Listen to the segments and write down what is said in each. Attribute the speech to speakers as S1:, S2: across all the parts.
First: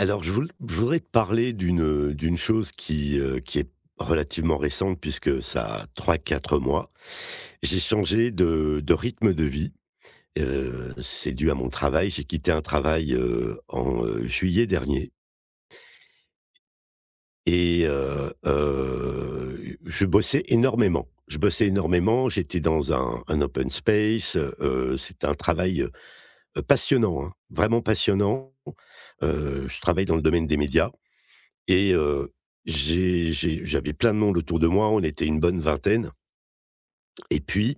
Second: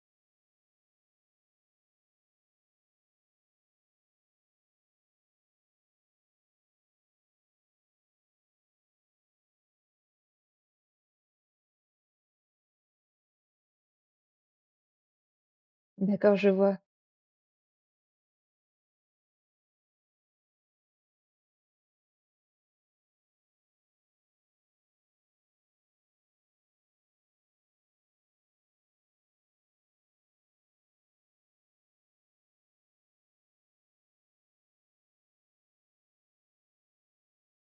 S1: Alors je voudrais te parler d'une chose qui est relativement récente puisque ça a 3-4 mois. J'ai changé de rythme de vie, c'est dû à mon travail. J'ai quitté un travail, en juillet dernier
S2: D'accord, je vois.
S1: et je bossais énormément. Je bossais énormément, j'étais dans un open space, un travail, passionnant, hein, vraiment passionnant. Je travaille dans le domaine des médias. Et j'avais plein de monde autour de moi, on était une bonne vingtaine et puis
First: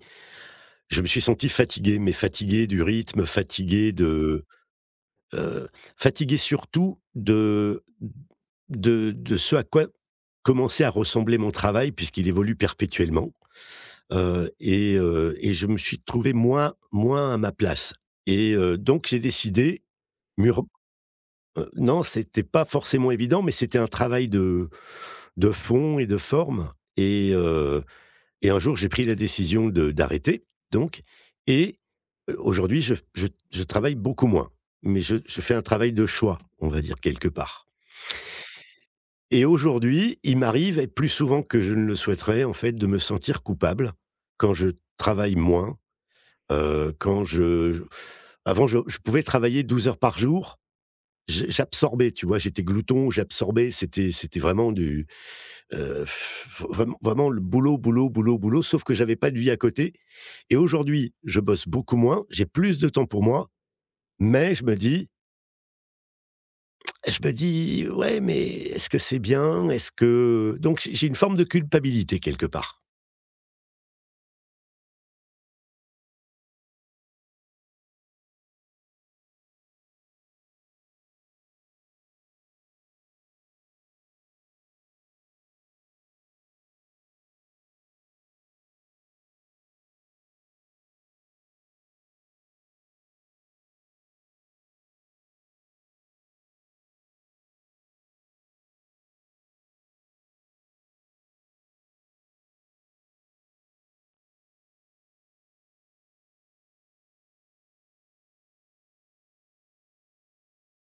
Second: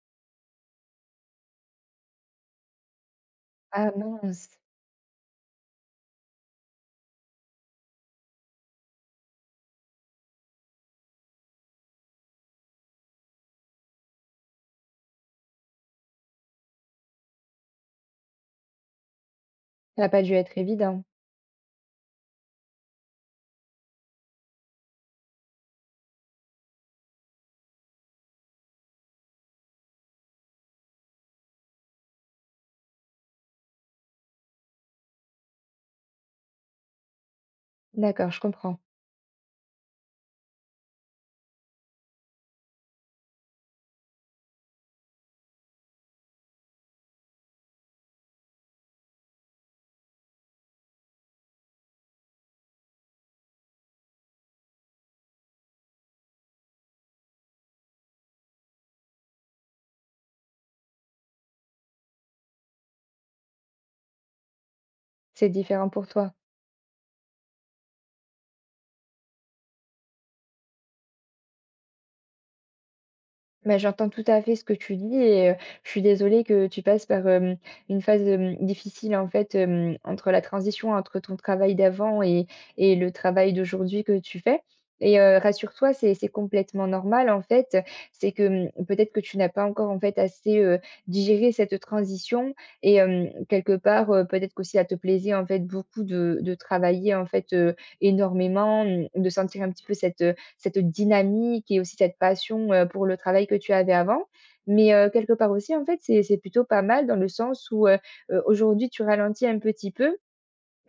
S1: je me suis senti fatigué, mais fatigué du rythme,
S2: Ah mince,
S1: heu, fatigué surtout de ce à quoi commençait à ressembler mon travail puisqu'il évolue perpétuellement. Et je me suis trouvé moins à ma place donc j'ai décidé
S2: ça n'a pas dû être
S1: mûrement.
S2: évident.
S1: Non, c'était pas forcément évident, mais c'était un travail de fond et de forme et un jour, j'ai pris la décision de d'arrêter donc et aujourd'hui, je f je travaille beaucoup moins, mais je fais un travail de choix, on va dire, quelque part.
S2: D'accord, je comprends.
S1: Et aujourd'hui, il m'arrive et plus souvent que je ne le souhaiterais, en fait, de me sentir coupable quand je travaille moins, quand je avant, je pouvais travailler 12 heures par jour. J'absorbais, tu vois? J'étais glouton, j'absorbais, c'était vraiment du, heu, vraiment vraiment le boulot, boulot, boulot, boulot, sauf que j'avais pas de vie à côté. Et aujourd'hui, je bosse beaucoup moins, j'ai plus de temps pour moi, mais je me dis
S2: C'est différent pour toi.
S1: je me dis: «Ouais, mais est-ce que c'est bien? Est-ce que» donc j'ai une forme de culpabilité quelque part.
S2: Bah, j'entends tout à fait ce que tu dis et je suis désolée que tu passes par, une phase, difficile en fait, entre la transition entre ton travail d'avant et le travail d'aujourd'hui que tu fais et rassure-toi, c'est complètement normal en fait. C'est que, mmh, peut-être que tu n'as pas encore en fait assez, digéré cette transition et quelque part, peut-être qu'aussi ça te plaisait en fait beaucoup de travailler en fait, énormément, mmh, de sentir un petit peu cette, cette dynamique et aussi cette passion, pour le travail que tu avais avant. Mais, quelque part aussi, en fait, c'est plutôt pas mal dans le sens où, aujourd'hui, tu ralentis un petit peu,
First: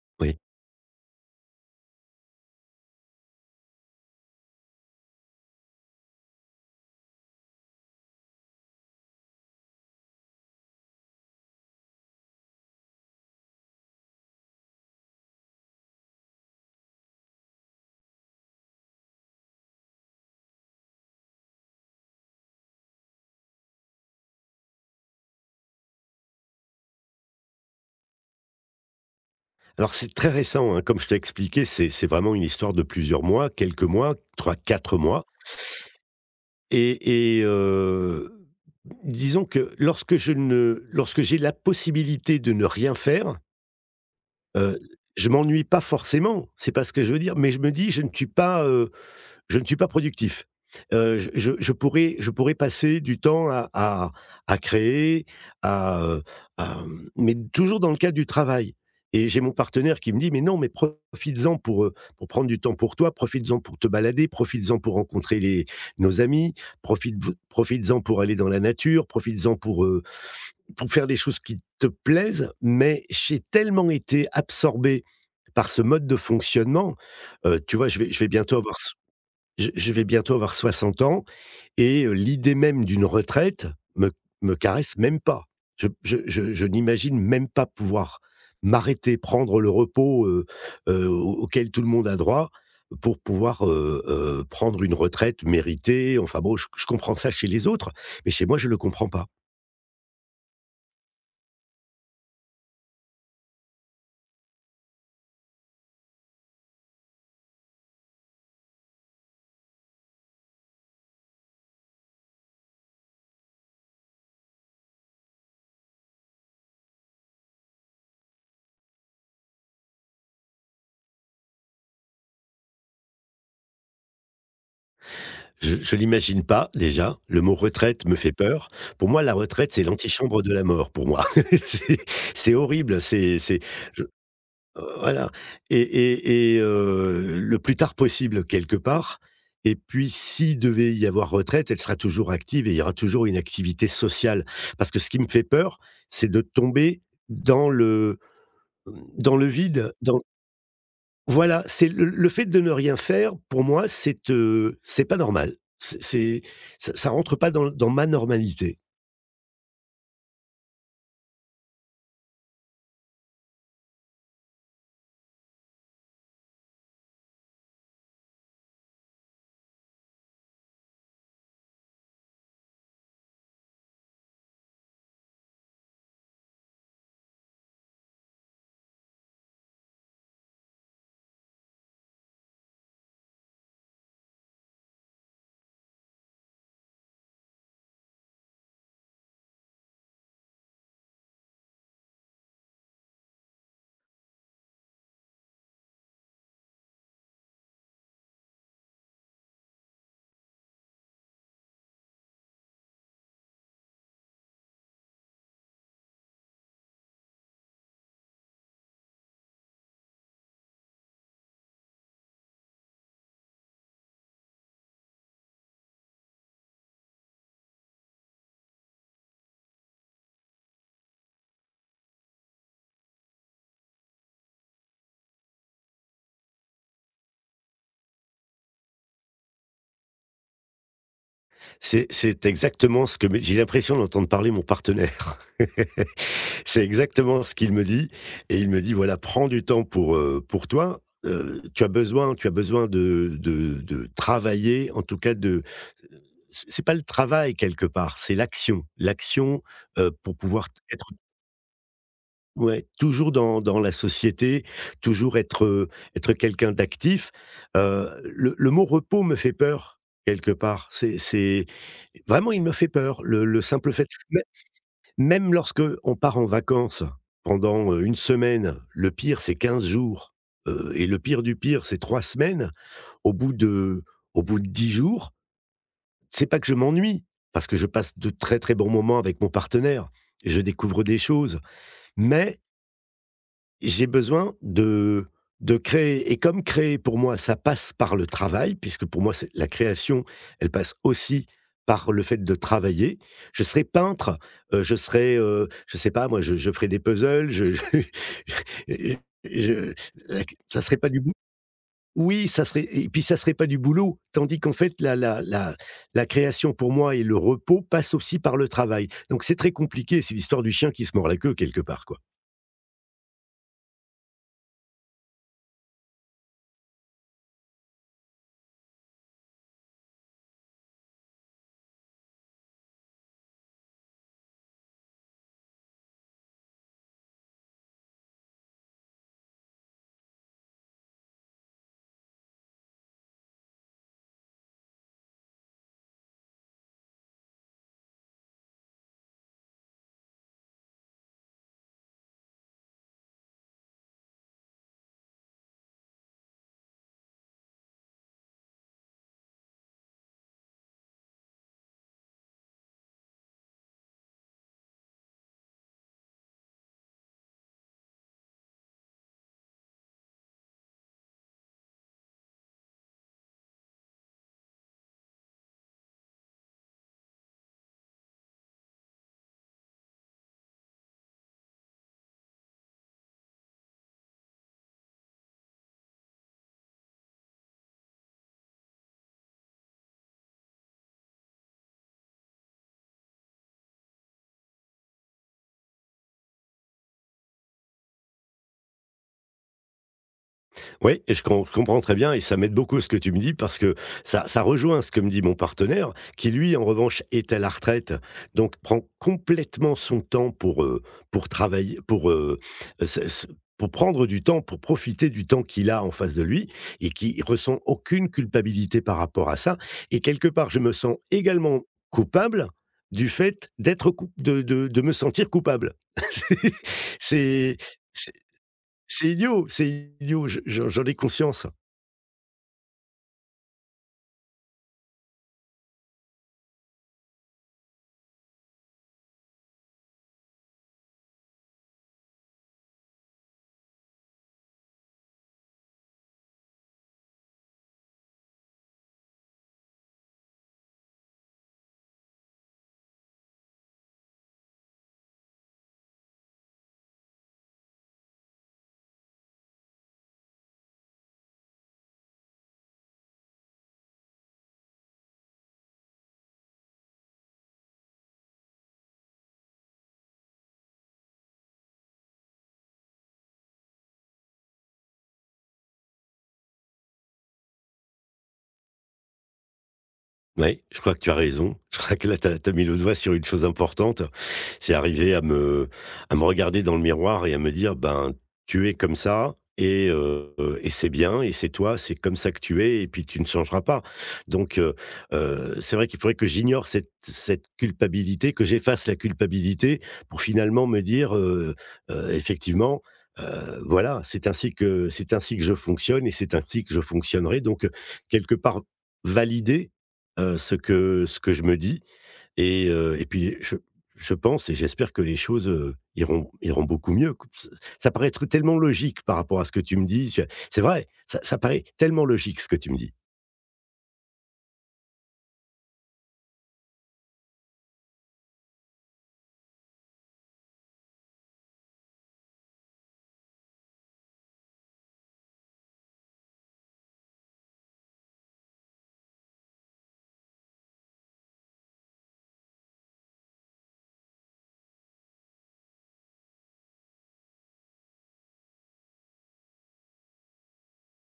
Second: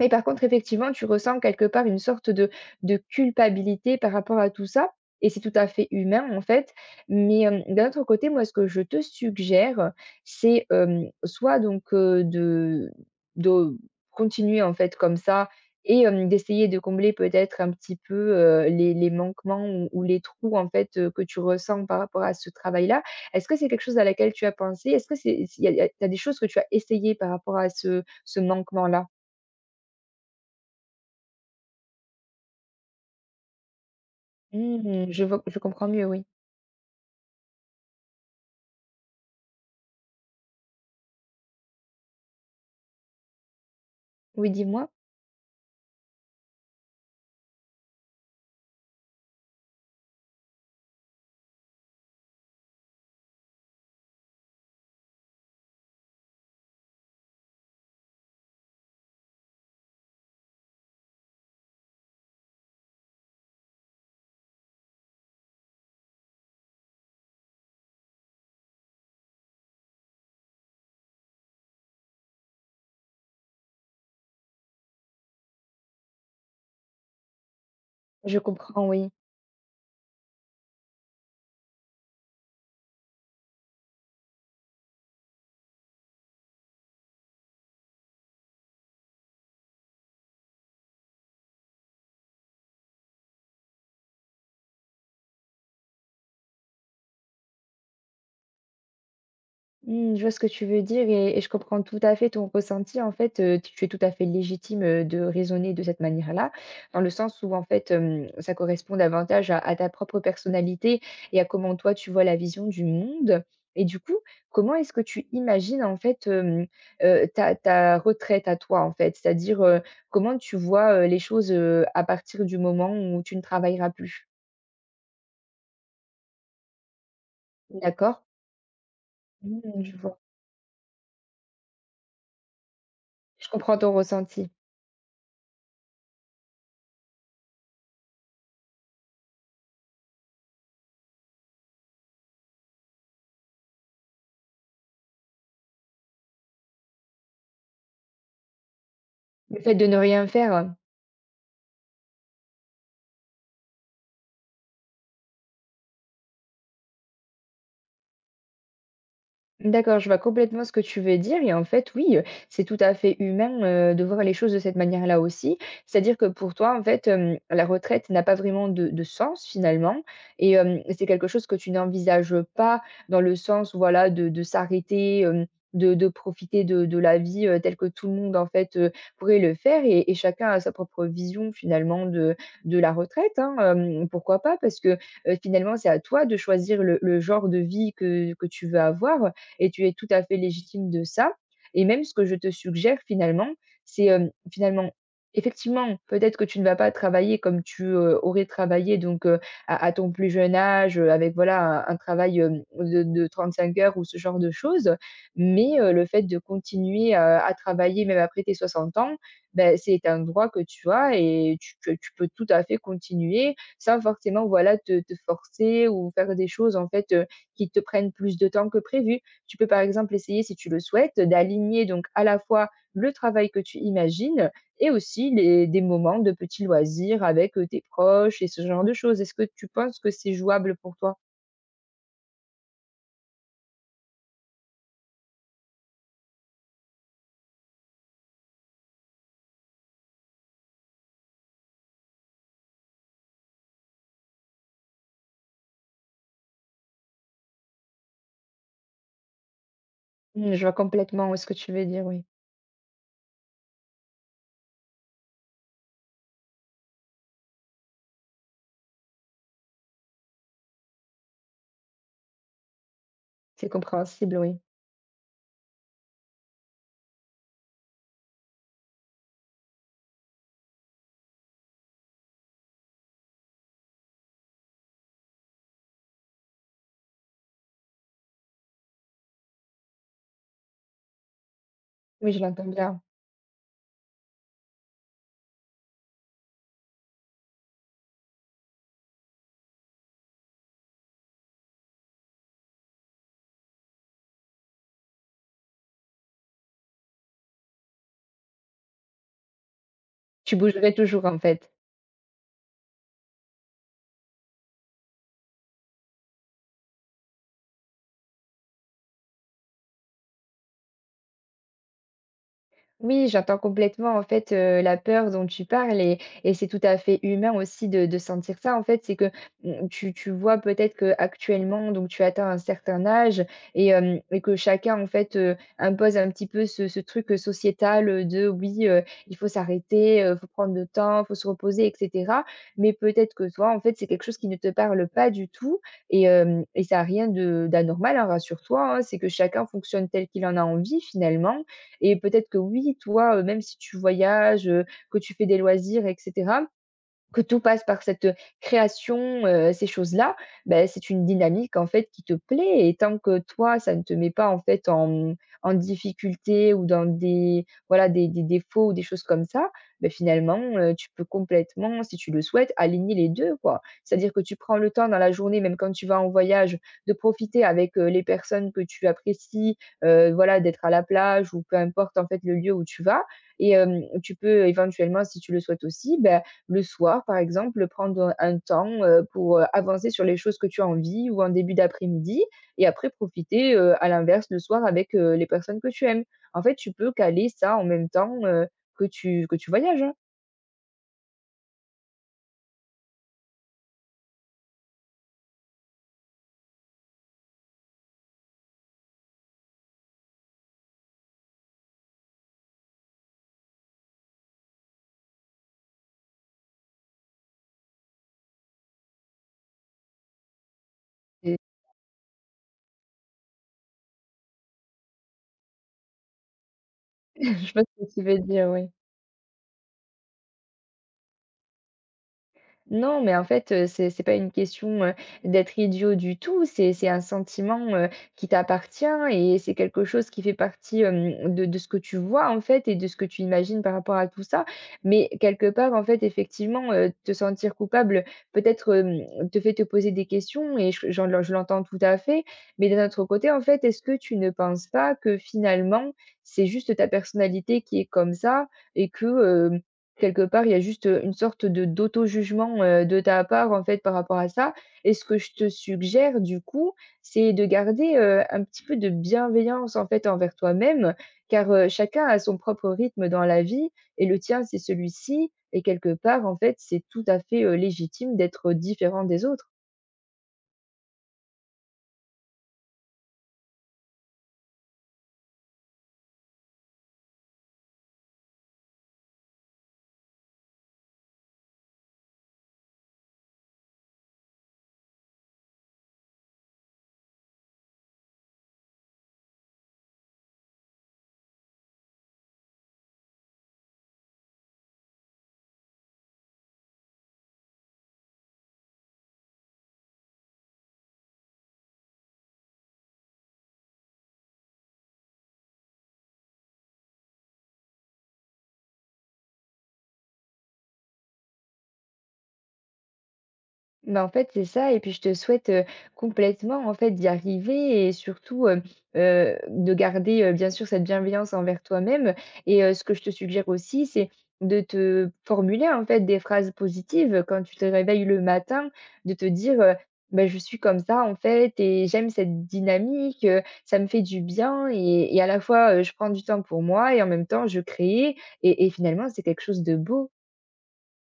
S2: mais par
S1: Oui.
S2: contre, effectivement, tu ressens quelque part une sorte de culpabilité par rapport à tout ça et c'est tout à fait humain, en fait. Mais, d'un autre côté, moi, ce que je te suggère, c'est, soit donc, de continuer, en fait, comme ça et d'essayer de combler peut-être un petit peu, les manquements ou les trous, en fait, que tu ressens par rapport à ce travail-là. Est-ce que c'est quelque chose à laquelle tu as pensé? Est-ce que c'est y a y a tu as des choses que tu as essayées par rapport à ce manquement-là?
S1: Alors c'est très récent, hein, comme je t'ai expliqué, c'est vraiment une histoire de plusieurs mois, quelques mois, trois, quatre
S2: Mmh, je
S1: mois.
S2: vois, je comprends mieux, oui.
S1: Et et heu, Disons que lorsque je ne lorsque j'ai la possibilité de ne rien faire,
S2: Oui,
S1: heu,
S2: dis-moi?
S1: je m'ennuie pas forcément, c'est pas ce que je veux dire, mais je me dis: «Je ne suis pas, je ne suis pas productif. Je pourrais passer du temps à créer, à, heu, mais toujours dans le cadre du travail. Et j'ai mon partenaire qui me dit: «Mais non, mais profites-en pour prendre du temps pour toi, profites-en pour te balader, profites-en pour rencontrer les nos amis, profites-en pour aller dans la nature, profites-en pour faire des choses qui te plaisent». Mais j'ai tellement été absorbé par ce mode de fonctionnement, tu vois, je vais je vais
S2: Je
S1: bientôt avoir
S2: comprends, oui.
S1: je je vais bientôt avoir 60 ans. L'idée même d'une retraite me me caresse même pas. Je n'imagine même pas pouvoir m'arrêter, prendre le repos, au auquel tout le monde a droit pour pouvoir, prendre une retraite méritée. Enfin bon, je comprends ça chez les autres, mais chez moi, je ne le comprends pas.
S2: Mmh, je vois ce que tu veux dire et je comprends tout à fait ton ressenti. En fait, tu es tout à fait légitime, de raisonner de cette manière-là, dans le sens où, en fait, ça correspond davantage à ta propre personnalité et à comment toi tu vois la vision du monde et du coup, comment est-ce que tu imagines, en fait, ta retraite à toi, en fait? C'est-à-dire, comment tu vois, les choses, à partir du moment où tu ne travailleras plus?
S1: Je l'imagine pas déjà, le mot retraite me
S2: D'accord?
S1: fait peur. Pour moi, la retraite, c'est
S2: Mmh, je vois.
S1: l'antichambre de la mort pour moi. C'est c'est horrible.
S2: Je
S1: C'est
S2: comprends ton
S1: je
S2: ressenti.
S1: Voilà. Le plus tard possible quelque part. Et puis s'il devait y avoir retraite, elle sera toujours active et il y aura toujours une activité sociale. Parce que ce qui me fait peur, c'est de tomber dans le dans le
S2: Le fait de
S1: vide,
S2: ne
S1: dans
S2: rien faire,
S1: voilà, c'est le fait de ne rien faire, pour moi, c'est pas normal. C'est ça ça rentre pas dans ma normalité.
S2: d'accord, je vois complètement ce que tu veux dire et en fait, oui, c'est tout à fait humain, de voir les choses de cette manière-là aussi. C'est-à-dire que pour toi, en fait, la retraite n'a pas vraiment de sens finalement et c'est quelque chose que tu n'envisages pas dans le sens, voilà, de s'arrêter, de profiter de la vie, telle que tout le monde en fait, pourrait le faire et chacun a sa propre vision finalement de la retraite, hein, pourquoi pas? Parce que, finalement, c'est à toi de choisir le genre de vie que tu veux avoir et tu es tout à fait légitime de ça. Et même ce que je te suggère finalement, c'est, finalement, effectivement, peut-être que tu ne vas pas travailler comme tu, aurais travaillé donc, à ton plus jeune âge, avec voilà un travail, de 5 heures ou ce genre de choses. Mais, le fait de continuer, à travailler même après tes 60 ans, ben c'est un droit que tu as et tu que tu peux tout à fait continuer sans forcément voilà te te forcer ou faire des choses en fait, qui te prennent plus de temps que prévu. Tu peux par exemple essayer, si tu le souhaites, d'aligner donc à la fois le travail que tu imagines et aussi des moments de petits loisirs avec tes proches et ce genre de choses. Est-ce que tu penses que c'est jouable pour toi?
S1: C'est exactement ce que j'ai l'impression d'entendre parler mon partenaire. C'est exactement ce qu'il me dit et il me dit: «Voilà, prends du temps pour toi, tu as besoin de travailler, en tout cas de» c'est pas le travail quelque part, c'est l'action. L'action, pour
S2: Mm, je
S1: pouvoir
S2: vois
S1: t être.
S2: complètement ce que tu veux dire, oui.
S1: Ouais, toujours dans la société, toujours être, être quelqu'un d'actif. Le mot repos me fait peur quelque part. C'est vraiment il me fait peur, le
S2: C'est
S1: simple fait
S2: compréhensible, oui.
S1: même lorsque on part en vacances pendant, 1 semaine. Le pire c'est 15 jours, et le pire du pire c'est 3 semaines. Au bout de au bout de 10 jours, c'est pas que je m'ennuie, parce que je passe de très, très bons moments avec mon partenaire, je découvre des choses,
S2: Oui, je
S1: mais
S2: l'entends bien.
S1: j'ai besoin de créer et comme créer pour moi, ça passe par le travail, puisque pour moi c'est la création, elle passe aussi par le fait de travailler. Je serais peintre, je serais, je sais pas moi, je ferais des puzzles, je et je la
S2: Tu
S1: ça
S2: bougerais
S1: serait pas du
S2: toujours
S1: bou
S2: en fait.
S1: oui, ça serait et puis ça serait pas du boulot, tandis qu'en fait la création pour moi et le repos passent aussi par le travail. Donc c'est très compliqué, c'est l'histoire du chien qui se mord la queue quelque part, quoi.
S2: Oui, j'entends complètement en fait, la peur dont tu parles et c'est tout à fait humain aussi de sentir ça en fait. C'est que, mmh, tu vois peut-être que actuellement, donc tu atteins un certain âge et hem et que chacun en fait, impose un petit peu ce truc, sociétal, de oui, il faut s'arrêter, faut prendre le temps, faut se reposer et cetera. Mais peut-être que toi en fait, c'est quelque chose qui ne te parle pas du tout et hem et ça a rien de d'anormal, hein, rassure-toi, hein. C'est que chacun fonctionne tel qu'il en a envie finalement et peut-être que oui, toi, même si tu voyages, que tu fais des loisirs etc. Que tout passe par cette, création, ces choses-là, ben c'est une dynamique en fait qui te plaît et tant que toi, ça ne te met pas en fait en, mmh, en difficulté ou dans des voilà des défauts ou des choses comme ça, ben finalement, tu peux complètement, si tu le souhaites, aligner les 2 quoi. C'est-à-dire que tu prends le temps dans la journée, même quand tu vas en voyage, de profiter avec, les personnes que tu apprécies, voilà d'être à la plage ou peu importe en fait le lieu où tu vas et tu peux éventuellement, si tu le souhaites aussi, ben le soir, par exemple, prendre un temps, pour, avancer sur les choses que tu as envie ou en début d'après-midi et après profiter, à l'inverse le soir avec, les personnes que tu aimes. En fait, tu peux caler ça en même temps, que tu voyages, hein.
S1: Oui, et je comprends très bien et ça m'aide beaucoup ce que tu me dis parce que ça rejoint ce que me dit mon partenaire qui lui, en revanche, est à la retraite, donc prend complètement son temps pour travailler pour, se se pour prendre du temps, pour profiter du temps qu'il a en face de lui et qui ressent aucune culpabilité par rapport à ça. Et quelque part, je me sens
S2: Et
S1: également coupable du fait d'être coup de me sentir coupable.
S2: je
S1: c'est
S2: vois ce que tu
S1: c'est
S2: veux dire, oui.
S1: c'est idiot, c'est idiot, je j'en ai conscience.
S2: Non, mais en fait, c'est pas une question, d'être idiot du tout, c'est un sentiment, qui t'appartient et c'est quelque chose qui fait partie, de ce que tu vois, en fait et de ce que tu imagines par rapport à tout ça. Mais quelque part, en fait, effectivement, te sentir coupable, peut-être, te fait te poser des questions et je l'entends tout à fait. Mais d'un autre côté, en fait, est-ce que tu ne penses pas que finalement, c'est juste ta personnalité qui est comme ça et que, quelque part, il y a juste, une sorte de d'auto-jugement, de ta part, en fait, par rapport à ça et ce que je te suggère, du coup, c'est de garder, un petit peu de bienveillance, en fait, envers toi-même car, chacun a son propre rythme dans la vie et le tien, c'est celui-ci et quelque part, en fait, c'est tout à fait, légitime d'être différent des autres.
S1: Ouais, je crois que tu as raison. Je crois que là, tu as mis le doigt sur une chose importante. C'est arriver à me regarder dans le miroir et à me dire: «Ben, tu es comme ça et c'est bien et c'est toi, c'est comme ça que tu es et puis tu ne changeras pas». Donc c'est vrai qu'il faudrait que j'ignore cette culpabilité, que j'efface la culpabilité pour finalement me dire, effectivement, voilà, c'est ainsi que je fonctionne et c'est ainsi que je fonctionnerai. Donc quelque part, valider. Ce que je me dis et puis je pense et j'espère que les choses, iront beaucoup mieux. Q ç Ça paraît être tellement logique par rapport à ce que tu me dis, je c'est vrai, ça paraît tellement logique ce que tu me dis.
S2: Bah, en fait, c'est ça et puis je te souhaite, complètement, en fait, d'y arriver et surtout, de garder, bien sûr cette bienveillance envers toi-même et ce que je te suggère aussi, c'est de te formuler, en fait, des phrases positives quand tu te réveilles le matin, de te dire, «Bah, je suis comme ça, en fait et j'aime cette dynamique, ça me fait du bien et à la fois, je prends du temps pour moi et en même temps je crée» et finalement, c'est quelque chose de beau.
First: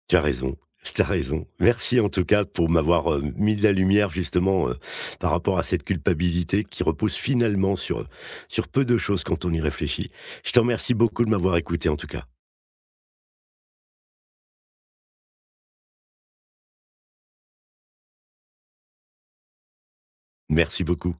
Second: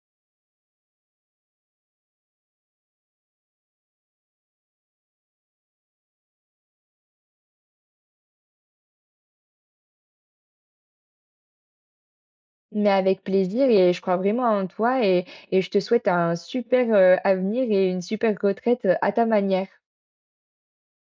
S1: Tu as raison, tu as raison. Merci en tout cas pour m'avoir, mis de la lumière justement, par rapport à cette culpabilité qui repose finalement sur peu de choses quand on y réfléchit. Je te remercie beaucoup de m'avoir écouté en tout cas.
S2: Mais avec plaisir et je crois vraiment en toi et je te souhaite un super, avenir et une super retraite, à ta manière.
S1: Merci beaucoup.